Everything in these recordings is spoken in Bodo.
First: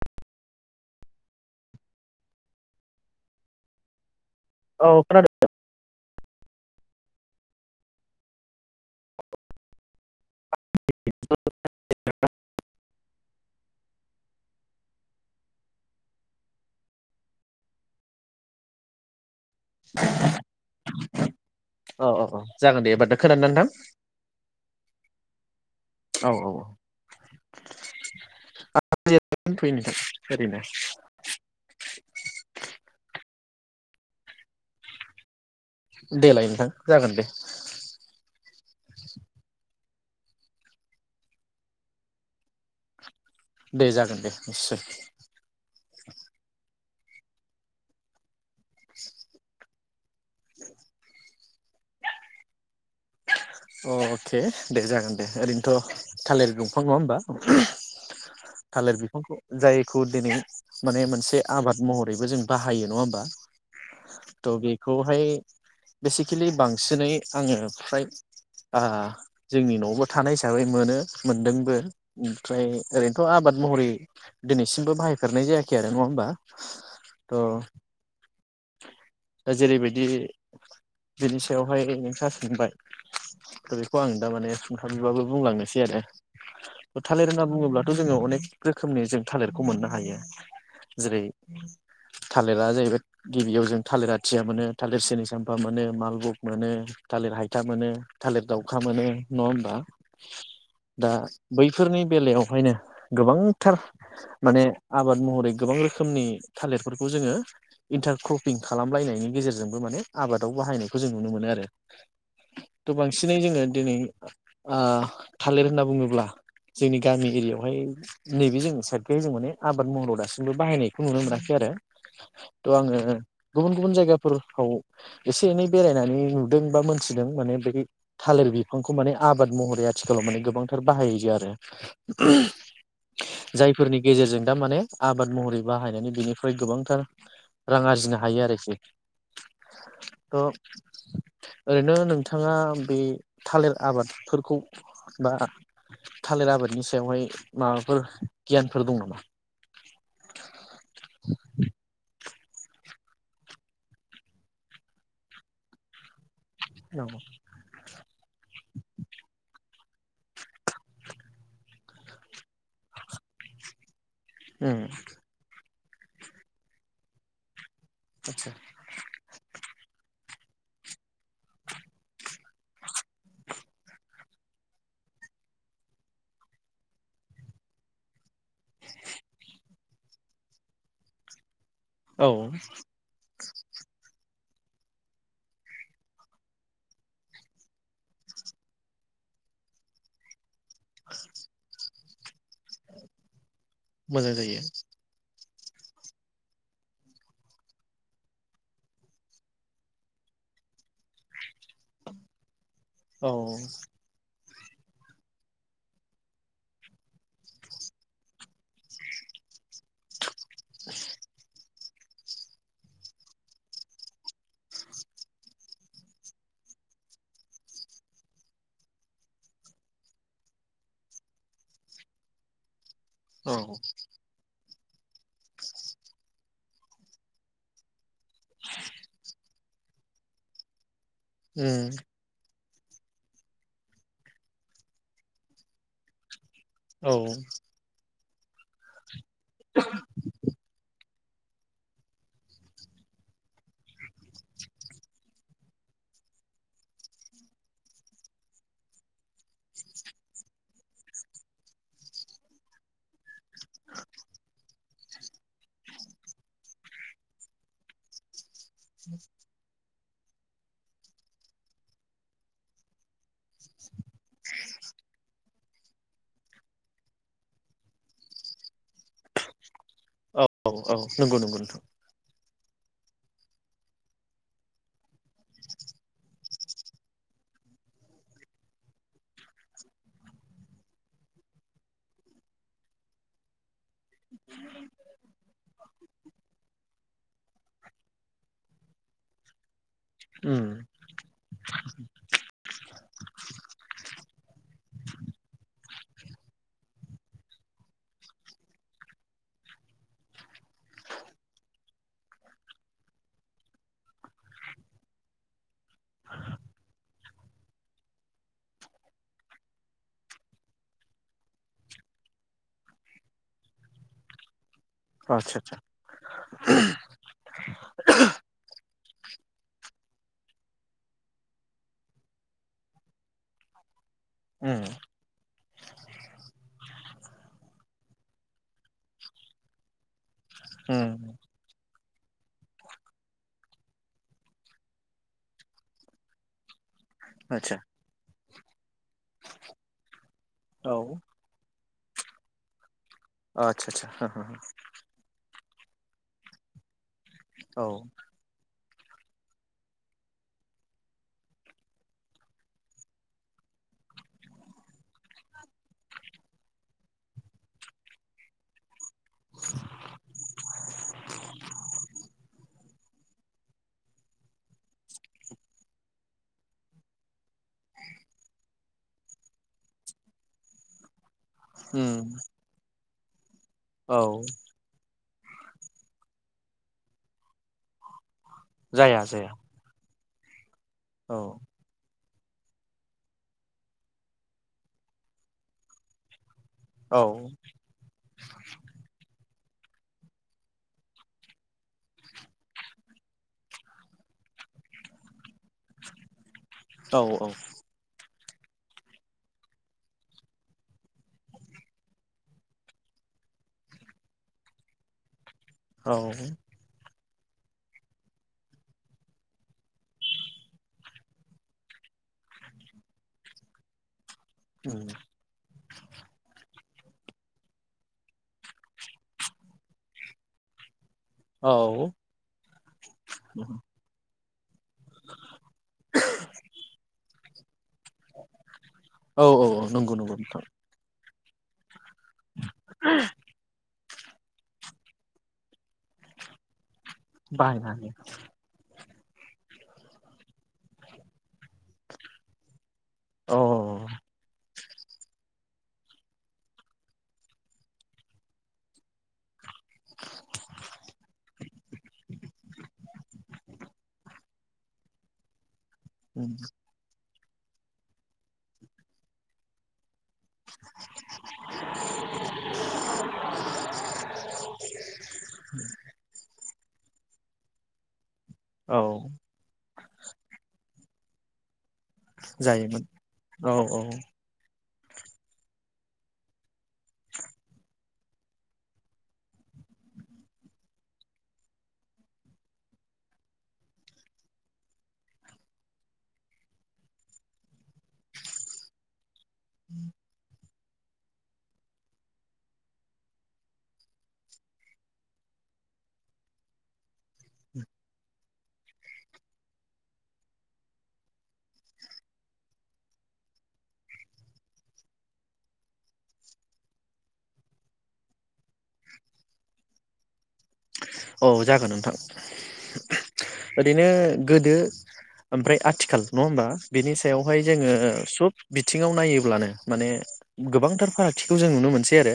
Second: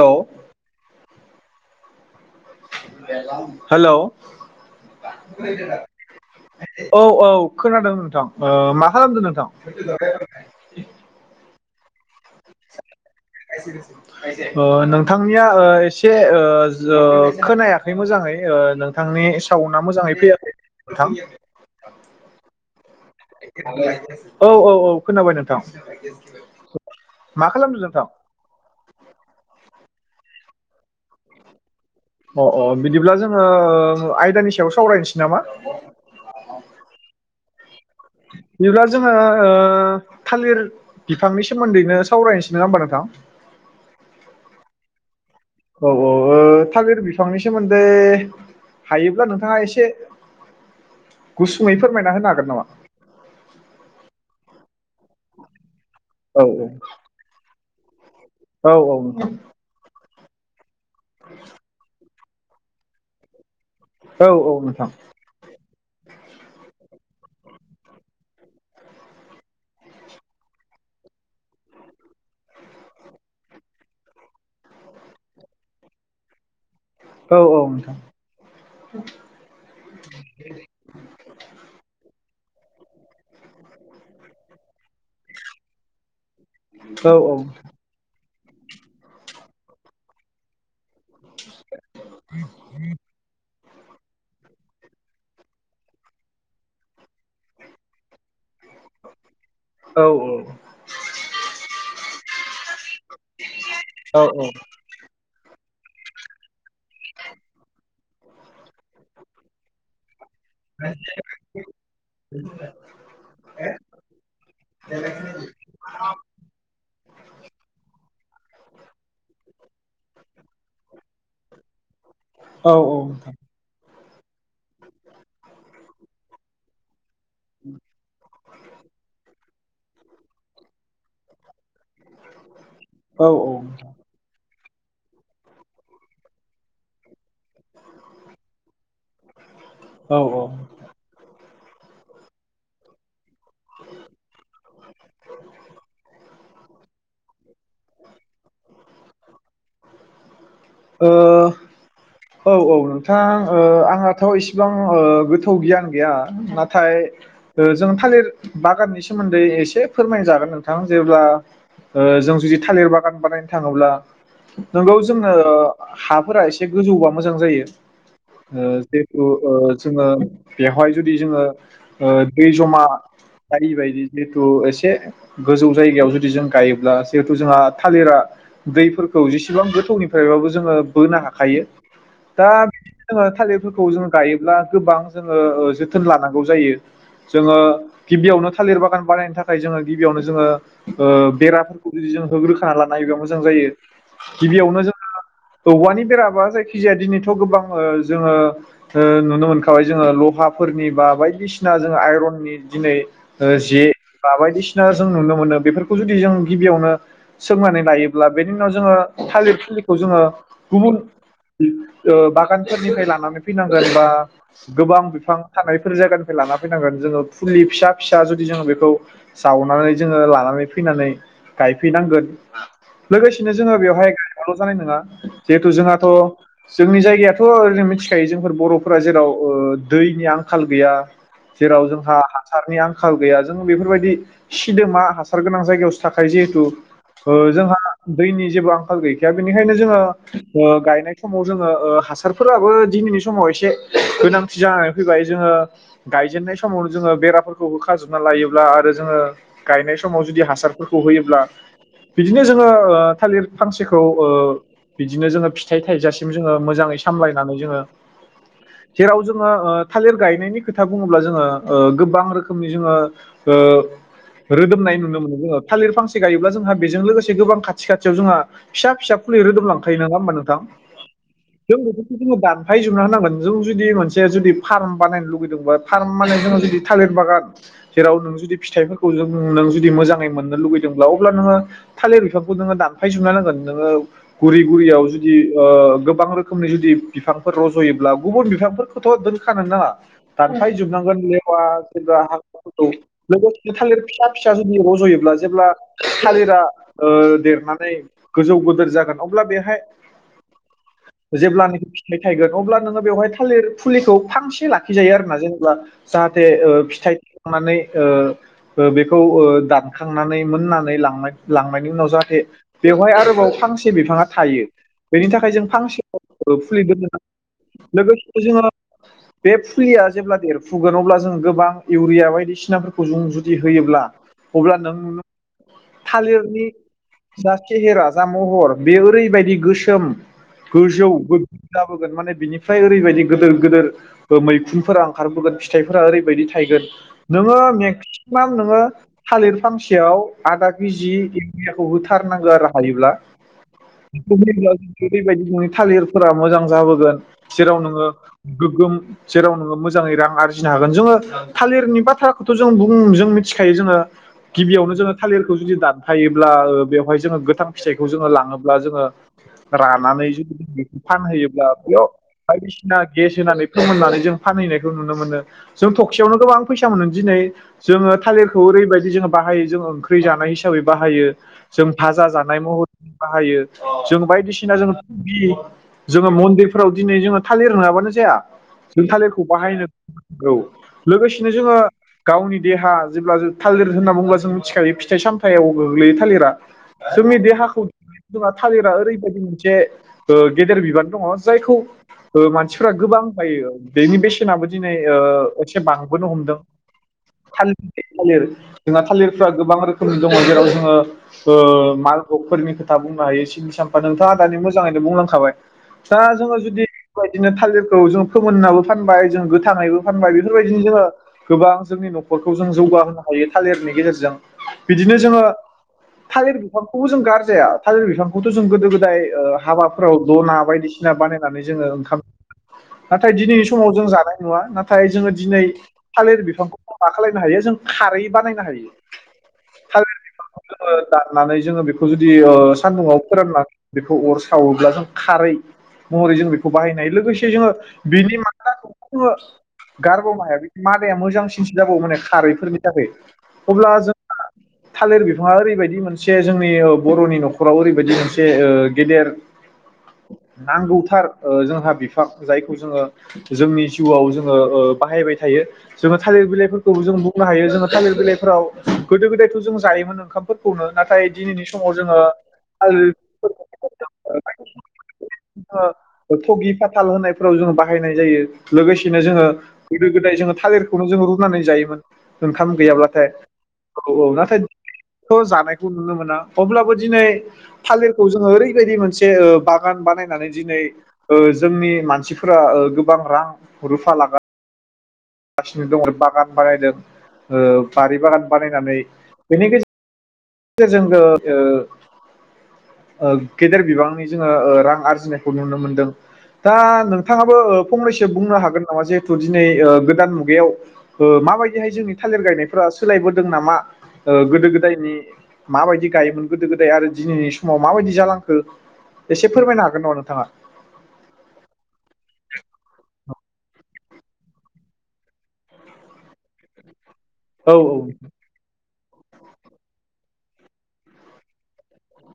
औ हेल औ खोनादों। औ औ खोनादों नोंथां ओ मा खालामदों नोंथां। [unintelligible] [unintelligible] ओ नोंथांनिया ओ एसेओ खोनायाखै मोजाङै ओ नोंथांनि साउना मोजाङै फैयाखै नोंथां अ अ अ जागोन दे बा दोन औ औ औ खोनाबाय नोंथां औ औ मा खालामदों नोंथां। [unintelligible] अ अ बिदिब्ला जोङो ओ आयदानि सायाव सावरायनोसै नामा। देलाय नोंथां जागोन दे। [unintelligible] बिदिब्ला जोङो ओ थालिर बिफांनि सोमोन्दैनो सावरायनोसै नङा होनबा नोंथां। दे जागोन दे निसय औ औ ओ थालिर बिफांनि सोमोन्दै हायोब्ला नोंथाङा एसे गुसुंमै फोरमायना होनो हागोन नामा [unintelligible] दे जागोन दे ओरैनोथ औ थालिर औ दंफां नङा होमबा औ थालिर नोंथां बिफांखौ जाय। गुदिनि माने मोनसे आबाद महर। बेखौ जों बाहायो नङा होमबा। औ औ [unintelligible] नोंथां बेखौ हाय बेसिकेलि बांसिनै आङो फ्राय आ जोंनि नयावबो थानाय हिसाबै मोनो मोनदोंबो ओमफ्राय ओरैनोथ आबाद महरै दिनैसिमबो बाहायफेरनाय जायाखै आरो नङा होमबा। औ थ' औ दा जेरैबायदि बिनि सायावहाय नोंथां बुंबाय दा बेखौ आं दा माने सुंथाबैबाबो बुंलांनोसै आरो औ थालिर होन्ना बुङोब्लाथ' जोङो अनेक रोखोमनि जों थालिरखौ मोननो हायो जेरै थालिरा जाहैबाय गिबियाव जों थालिर आथिया मोनो थालिर सिनि साम्फा मोनो मालभब मोनो थालिर हायथा मोनो थालिर दाउखा मोनो नङा होमबा औ दा बैफोरनि बेलायावहायनो गोबांथार औ माने आबाद महरै गोबां रोखोमनि थालिरफोरखौ जोङो इन्टारक्रप पिं खालामलायनायनि गेजेरजोंबो माने आबादाव बाहायनायखौ जों नुनो मोनो आरो थ' बांसिनै जोङो दिनै ओ थालिर होनना बुङोब्ला जोंनि गामि एरियायावहाय नैबे जों साइडखौ जों माने आबाद महराव दासिमबो बाहायनायखौ नुनो मोनाखै आरो औ थ' आङो औ गुबुन गुबुन जायगाफो ताव एसे एनै बेरायनानै नुदों बा मोन मिथिदों माने बै थालिर बिफांखौ माने आबाद महरै आथिखालाव माने गोबांथार बाहाययो आरो औ ओ जायफोरनि गेजेरजों दा माने आबाद महरै बाहायनानै बिनिफ्राय गोबांथार रां आरजिनो हायो आरोखि औ थ' औ ओरैनो नोंथाङा बे थालिर आबादफोरखौ बा थालिर आबादनि सायावहाय माबाफोर गियान फोर दं नामा? ओ औ औ नोंथां ओ आंहाथ' इसिबां ओ गोथौ गियान गैया नाथाय नामा? जों थालिर बागाननि सोमोन्दै एसे फोरमाय जागोन नोंथां जेब्ला ओ जों जुदि थालिर बागान बानायनो थाङोब्ला उम नोंगौ जोंनो हाफोरा एसे गोजौबा मोजां जायो आतसा ओ जेतु ओ जोङो बेवहाय जुदि जोङो ओ दै जमा जायि बायदि जिहेथु एसे गोजौ जायगायाव जुदि जों गायोब्ला जिहेथु जोंहा थालिरा दैफोरखौ जेसेबां गो थौनिफ्रायबाबो जोङो बोनो हाखायो औ दा [unintelligible] जोङो थालिर फोरखौ जों गायोब्ला गोबां जोङो ओ जोथोन लानांगौ जायो जोङो गिबियावनो थालिर बागान बानायनो थाखाय जोङो गिबियावनो जोङो ओ बेरा जुदि जों होग्रोखाना लानोहायोबा मोजां जायो। मोजां जायो। गिबियावनो जों औवानि बेरा बा जाय जायखि जाया दिनैथ' गोबां ओ जोङो नुनो मोनखाबाय जोङो लहाफोरनि बा बायदिसिना जोङो आइरननि दिनै औ जे बा बायदिसि सिना जों नुनो मोनो बेफोरखौ जुदि जों गिबियावनो सोंनानै लायोब्ला बेनि उनाव जोङो थालिर फुलिखौ जोङो गुबुन ओ बागानफोरनिफ्राय लानानै फैनांगोन बा गोबां बिफां थानायफोर जायगानिफ्राय लाना फैनांगोन जोङो फुलि फिसा फिसा जुदि जोङो बेखौ जावनानै जोङो लानानै फैनानै गायफैनांगोन। लोगोसेनो औ जोङो बेवहाय गायबाल' जानाय नङा जिहेथु जोंहाथ' जोंनि जायगायाथ' ओरैनो मिथि खायो जोंफोर बर'फोरा जेराव ओ दैनि आंखाल गैया उम जेराव जोंहा हासारनि आंखाल गैया जोङो बेफोरबायदि सिदोमा हासार गोनां जायगायावसो थाखायो जिहे थु औ ओ जोंहा दैनि जेबो आंखाल गै गैया बेनिखायनो जोङो गायनाय समाव जोङो ओ हासारफोराबो दिनैनि समाव एसे गोनांथि जानानै फैबाय जोङो गायजेननाय समावनो जोङो बेराफोरखौ हो खाजोबना लायोब्ला आरो जोङो गायनाय समाव जुदि हासारफोरखौ होयोब्ला बिदिनो जोङो थालिर फानसेखौ ओ बिदिनो जोङो फिथाइ थाइजासिम जोङो मोजाङै सामलायनानै जोङो जेराव जोंङो थालिर गायनायनि खोथा बुङोब्ला जोङो ओ गोबां रोखोमनि जोङो ओ रोदोमनाय नुनो मोनो जोङो थालिर फांसे गायोब्ला जोंहा बेजों लोगोसे गोबां खाथि खाथियाव जोंहा फिसा फिसा फुलि रोदोमलां दंखायो नङा होनोमा औ नोंथां? औ औ नंगौ नंगौ जों नोंथां बेफोरखौ जोङो दान फायजोबना होनांगोन जों जुदि मोनसे जुदि फार्म बानायनो लुगैदोंबा फार्म माने जोङो जुदि थालिर बागान जेराव नों जुदि फिथाइफोरखौ जों नों जुदि मोजाङै मोननो लुगैदोंब्ला अब्ला नोङो थालिर बिफांखौ नोङो दानफायजोबना नांगोन नोङो गुरि गुरियाव जुदि ओ गोबां रोखोमनि जुदि बिफांफोर रज'योब्ला गुबुन बिफांफोरखौथ' दोनखानो नाङा। उम दानफाय जोबनांगोन बे अब्ला जेब्ला हाग्राफोरखौ लोगोसे थालिर फिसा फिसा जुदि रज'योब्ला जेब्ला थालिरा ओ देरनानै गोजौ गोदोर जागोन अब्ला बेहाय जेब्ला नाखि फिथाइ थायगोन अब्ला नोङो बेवहाय थालिर फुलिखौ फांसे लाखिजायो आरोना जेनेबा जाहाथे ओ फिथाइ थायखांनानै ओ बेखौ दानखांनानै मोननानै लांनाय लांनायनि उनाव जाहाथे बेवहाय आरोबाव फांसे बिफाङा थायो। बेनि थाखाय आतसा जों आतसा फांसे फुलि दोननो नांगोन लोगोसे जोङो बे फुलिया जेब्ला देरफुगोन अब्ला जों गोबां इउरिया बायदिसिनाफोरखौ जों जुदि होयोब्ला अब्ला उम नों थालिरनि जा सेहेरा जा महर बे ओरैबायदि गोसो गोगोम गोजौ उम गोगोम जाबोगोन माने बिनिफ्राय ओरैबायदि गिदिर गिदिर मैखुनफोरा ओंखारबोगोन फिथाइफोरा ओरैबायदि थायगोन नोङो आतसा मेक मेगसिमाम नोङो थालिर फांसेयाव आदा औ केजि इउरियाखौ होथारनांगौ आरो हायोब्ला आतसा आतसा बेबायदि नोंनि थालिरफोरा मोजां जाबोगोन जेराव हो औ नोङो गोग्गोम जेराव नोङो मोजाङै रां आरजिनो हागोन जोङो थालिरनि बाथ्राखौथ' जों मिथिखायो जोङो गिबियावनो जोङो थालिरखौ जुदि दानफायोब्ला बेवहाय जोङो गोथां फिथाइखौ जोङो लाङोब्ला जोङो रानानै जुदि बेखौ फानहैयोब्ला बेयाव बायदिसिना गेस होनानै फोमहोननानै जों फानहैनायखौ नुनो मोनो जों थखसेयावनो गोबां फैसा मोनो दिनै जोङो थालिरखौ ओरैबायदि जोङो बाहायो जों ओंख्रि जानाय हिसाबै बाहायो जों उम भाजा जानाय महरै बाहायो अ जों औ बायदिसिना जोङो बि जोङो मन्दिरफोराव दिनै जोङो थालिर नंङाबानो जाया जों जाया थालिरखौ जाया बाहायनो औ औ लोगोसेनो जोङो गावनि देहा जेब्ला थालिर होनना बुङोब्ला जों मिथिखायो फिथाइ सामथायाइाव गोग्लैयो थालिरा औ जोंनि देहाखौ [unintelligible] थालिरा ओरैबायाददि मोनसे ओ गेदेर बिबान दङ जायखौ ओ मानसिफ्रा गोबां बायो बेनि बेसेनाबो ओ दिनै एसे बांबोनो हमदों औ औ थालिर थालिर जोंहा थालिरफ्रा गोबां रोखोमनि दङ जेराव जोङो मालभगफोरनि खोथा बुंनो हायो स्नि सामफा नोंथाङा दानि मोजाङैनो बुंलांखाबाय औ दा जोङो जुदि बेबायदिनो थालिरखौ जों फोमोननाबो फानबाय जों गोथाङैबो फानबाय बेफोरबायदिनो जोङो गोबां जोंनि न'खरखौ जों जौगाहोनो हायो थालिरनि गेजेरजों उम बिदिनो जोङो थालिर बिफांखौबो जों गारजाया थालिर बिफां खौथ' जों गोदो गोदाय हाबाफोराव दना बायदिसिना बानायनानै औ जोङो ओंखामो नाथाय दिनैनि समाव जों जानाय नुवा नाथाय जोङो दिनै थालिर बिफांखौ मा खालायनो हायो जों खारै बानायनो हायो औ औ नंगौ थालिर नंगौ बिफांखौ नोंथां जोङो दाननानै जोङो बेखौ जुदि ओ सान्दुंङाव फोराननानै बेखौ अर सावोब्ला जों खारै महरै जों बेखौ बाहायनाय लोगोसे जोङो बाहायनो हायो बेनि माथा जोंङो गारबावनो हाया बे मादाया मोजांसिनसो जाबावो माने खारैफोरनि थाखाय औ अब्ला जोंहा थालिर बिफाङा ओरैबायदि मोनसे जोंनि ओ बर'नि न'खराव ओरैबायदि मोनसे गेदेर नांगौथार जोंहा बिफां जायखौ जोङो जोंनि जिउआव जोङो ओ बाहायबाय थायो जोङो थालिर उम बिलाइफोरखौ जों बुंनो हायो जोङो थालिर बिलाइफोराव गोदो गोदायथ' जों जायोमोन ओंखामफोरखौनो नाथाय दिनैनि समाव जोङो थाल [unintelligible] थगि फाथाल होननायफोराव जोङो बाहायनाय जायो औ लोगोसेनो जोङो गोदो गोदाय जोङो थालिरखौनो जोङो रुनानै जायोमोन ओंखाम जायोमोन गैयाब्लाथाय औ औ नाथाय जानायखौ नुनो मोना अब्लाबो दिनै थालिरखौ जोङो ओरैबायदि मोनसे ओ बागान बानायनानै दिनै जोंनि मानसिफोरा ओ गोबां रां रुफा लागा लागासिनो दङ बागान बानायदों ओ बारि बागान बानायनानै बेनि गेजे गेजेरजों ओ गेदेर बिबांनि जोङो रां आरजिनायखौ नुनो मोनदों दा नोंथाङाबो फंनैसो बुंनो हागोन नामा जिहेथु दिनै गोदान मुगायाव ओ माबायदिहाय जोंनि थालिर गायनायफोरा सोलायबोदों नामा गोदो गोदायनि माबायदि गायोमोन गोदो गोदाय आरो दिनैनि समाव माबायदि जालांखो एसे फोरमायनो हागोन नामा नोंथाङा? औ जागोन नोंथां ओरैनो गोदो ओमफ्राय आथिखाल नङा होमबा बिनि सायावहाय औ औ जोङो सब बिथिङाव नायोब्लानो माने गोबांथार फारागथिखौ जों नुनो मोनसै आरो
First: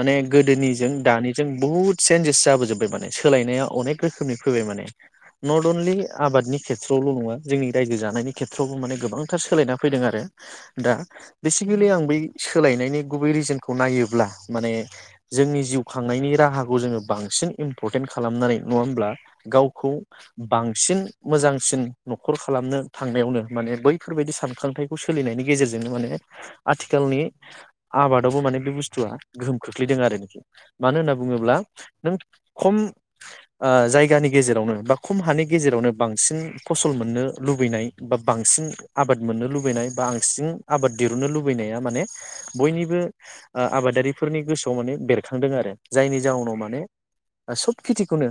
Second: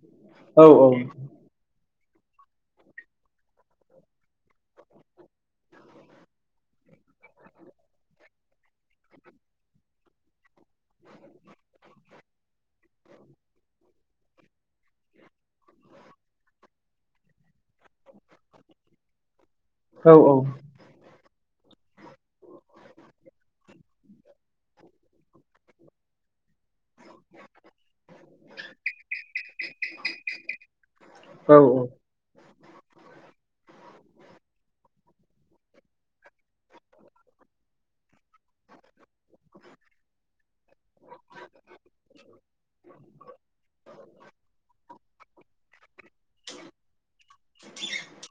माने औ गोदोनिजों दानिजों बुहुद चेन्जेस जाबोजोबबाय माने सोलायनाया अनेक रोखोमनि फैबाय माने नट अनलि आबादनि खेथ्रआवल' नङा जोंनि रायजो जानायनि खेथ्रआवबो माने गोबांथार सोलायना फैदों आरो दा बेसिकेलि आं बै सोलायनायनि गुबै रिजनखौ नायोबा अब्ला माने जोंनि जिउ खांनायनि राहाखौ जोङो बांसिन इम्परटेन्ट खालामनानै नङा होमब्ला गावखौ औ बांसिन मोजां बांसिन न'खर खालामनो थांनायावनो माने बैफोरबायदि सानखांथाइखौ सोलिनायनि गेजेरजोंनो माने आथिखालनि आबादावबो माने बे बुस्थुआ गोहोम खोख्लैदों आरो मानो होनना औ बुङोब्ला नों खम जायगानि गेजेरावनो खम हानि गेजेरावनो बांसिन फसल मोननो लुबैनाय बा बांसिन आबाद मोननो लुबैनाय बा बांसिन आबाद दिरुननो लुबैनाया माने बयनिबो आबादारिफोरनि गोसोआव माने बेरखांदों आरो जायनि जाउनाव माने सब खेथिखौनो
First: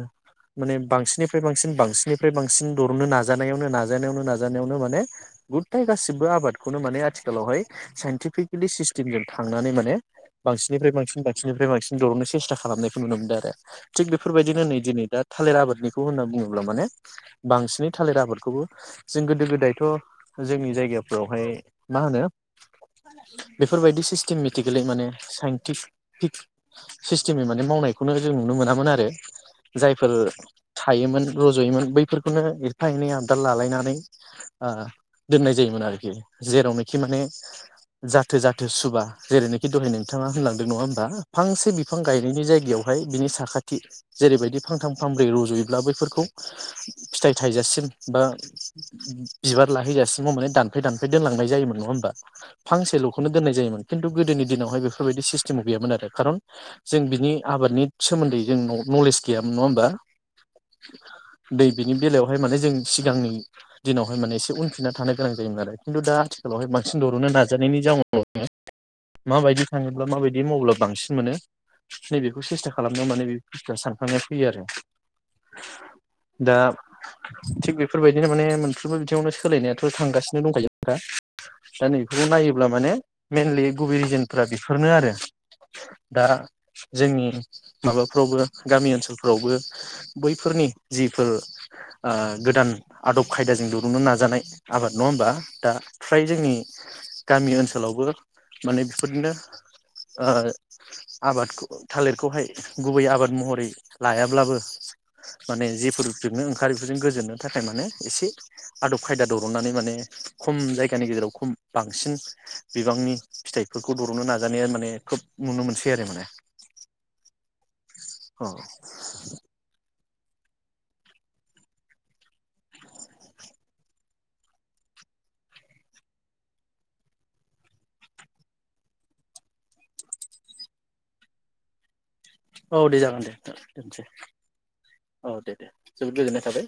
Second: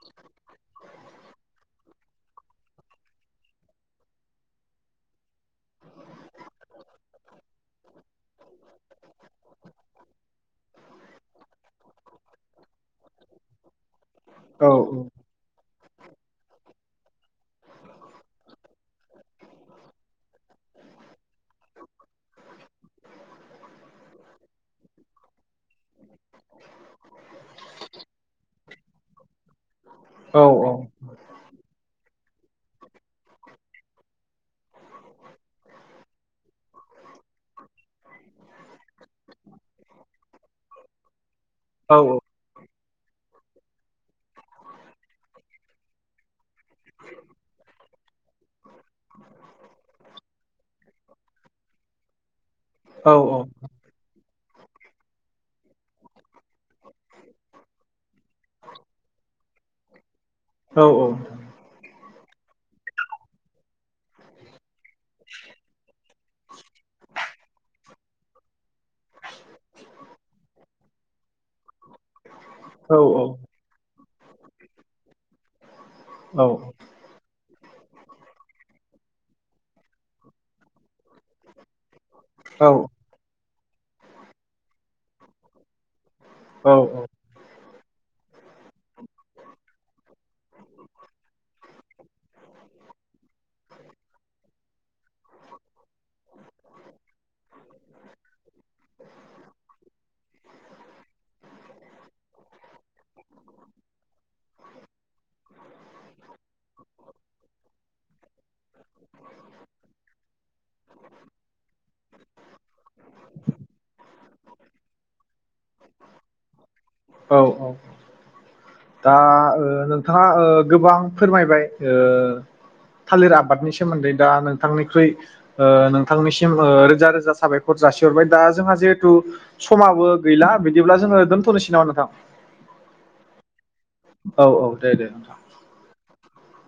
माने बांसिनै फ्राय बांसिन बांसिननिफ्राय बांसिन दरननो नाजानायावनो नाजानायावनो नाजानायावनो माने गुथाय गासिबो आबादखौनो माने आथिखालावहाय साइन्टिफिकेलि सिस्टेमजों थांनानै माने बांसिननिफ्राय बांसिन बांसिननिफ्राय बांसिन दरननो सेस्था खालामनायखौ नुनो मोनदों आरो थिग बेफोरबायदिनो औ नै दिनै दा थालिर आबादनि बुङोब्ला माने बांसिनै थालिरआबादखौबो जों गोदो गोदायथ' जोंनि जायगाफ्रावहाय मा होनो बेफोरबायदि सिस्टेमेटिकेलि माने साइन्टिफिक सिस्टेमै माने मावनायखौनो जों नुनो मोनामोन आरो जायफोर औ गायोमोन रज'योमोन बैफोरखौनो एफा एनै आबदाल लालायनानै ओ दोननाय जायोमोन आरोखि जेरावनोखि माने जाथो जाथो सुबा जेरैनोखि दहाय नोंथाङा होनलांदों नङा होमबा फांसे औ बिफां गायनायनि जायगायाव फाय बिनि साखाथि जेरैबायदि फांथाम फांब्रै रज'यो अब्ला बैफोरखौ फिथाइ थाइजासिम बा बिबार लाहैजासिम माने दानफै दानफै दोनलांनाय जायोमोन नङा होमबा। फांसेल'खौनो दोननाय जायोमोन खिन्थु गोदोनि दिनावहाय बेफोरबायदि सिस्टेमाव गैयामोन आरो खारन जों बिनि आबादनि सोमोन्दै जोंनाव नलेज गैयामोन नङा होमबा। दै बिनि बेलायाव बेहाय माने जों सिगांनि दिनावहाय माने एसे उनफिनना थानो गोनां जायोमोन आरो खिन्थु दा आथिखालावहाय बांसिन दर'नो नाजानायनि जाउनावनो माबायदि थाङोब्ला माबायदि मावब्ला बांसिन मोनो नैबेखौ सेस्था खालामनायाव माने बे बुस्थुआ सान थांनाय फैयो आरो दा थिग बेफोरबायदिनो माने मोनफ्रोमबो बिथिङावनो सोलायनायाथ' थांगासिनो दंखायो दा दा नैखौ नायोब्ला माने मेनलि गुबै रिजोनफ्रा बेफोरनो आरो दा जोंनि माबाफ्रावबो गामि ओनसोलफ्रावबो बैफोरनि जिफोर ओ गोदान आदब खायदाजों दुरुननो नाजानाय आबाद नङा होमबा दा फ्राय जोंनि गामि ओनसोलावबो माने बेफोरदिनो ओ आबादखौ थालिरखौहाय गुबै आबाद महरै लायाब्लाबो माने जेफोर जनो ओंखारो बेफोरजों गोजोननो थाखाय माने एसे आदब खायदा दरननानै माने खम जायगानि गेजेराव खम बांसिन बिबांनि फिथाइफोरखौ दर'नो नाजानाया माने खोब नुनो मोनसै आरो माने औ औ औ दा ओ नोंथाङा ओ गोबां फोरमायबाय ओ थालिर आबादनि सोमोन्दै दा नोंथांनिख्रुइ ओ नोंथांनिसिम ओ रोजा रोजा साबायखर जासिहरबाय दा जोंहा जिहेथु समाबो गैला बिदिब्ला जोङो दोनथ'नोसै नामा नोंथां औ दे जागोन दे दोनसै औ औ दे नोंथां औ दे दे जोबोद गोजोननाय थाबाय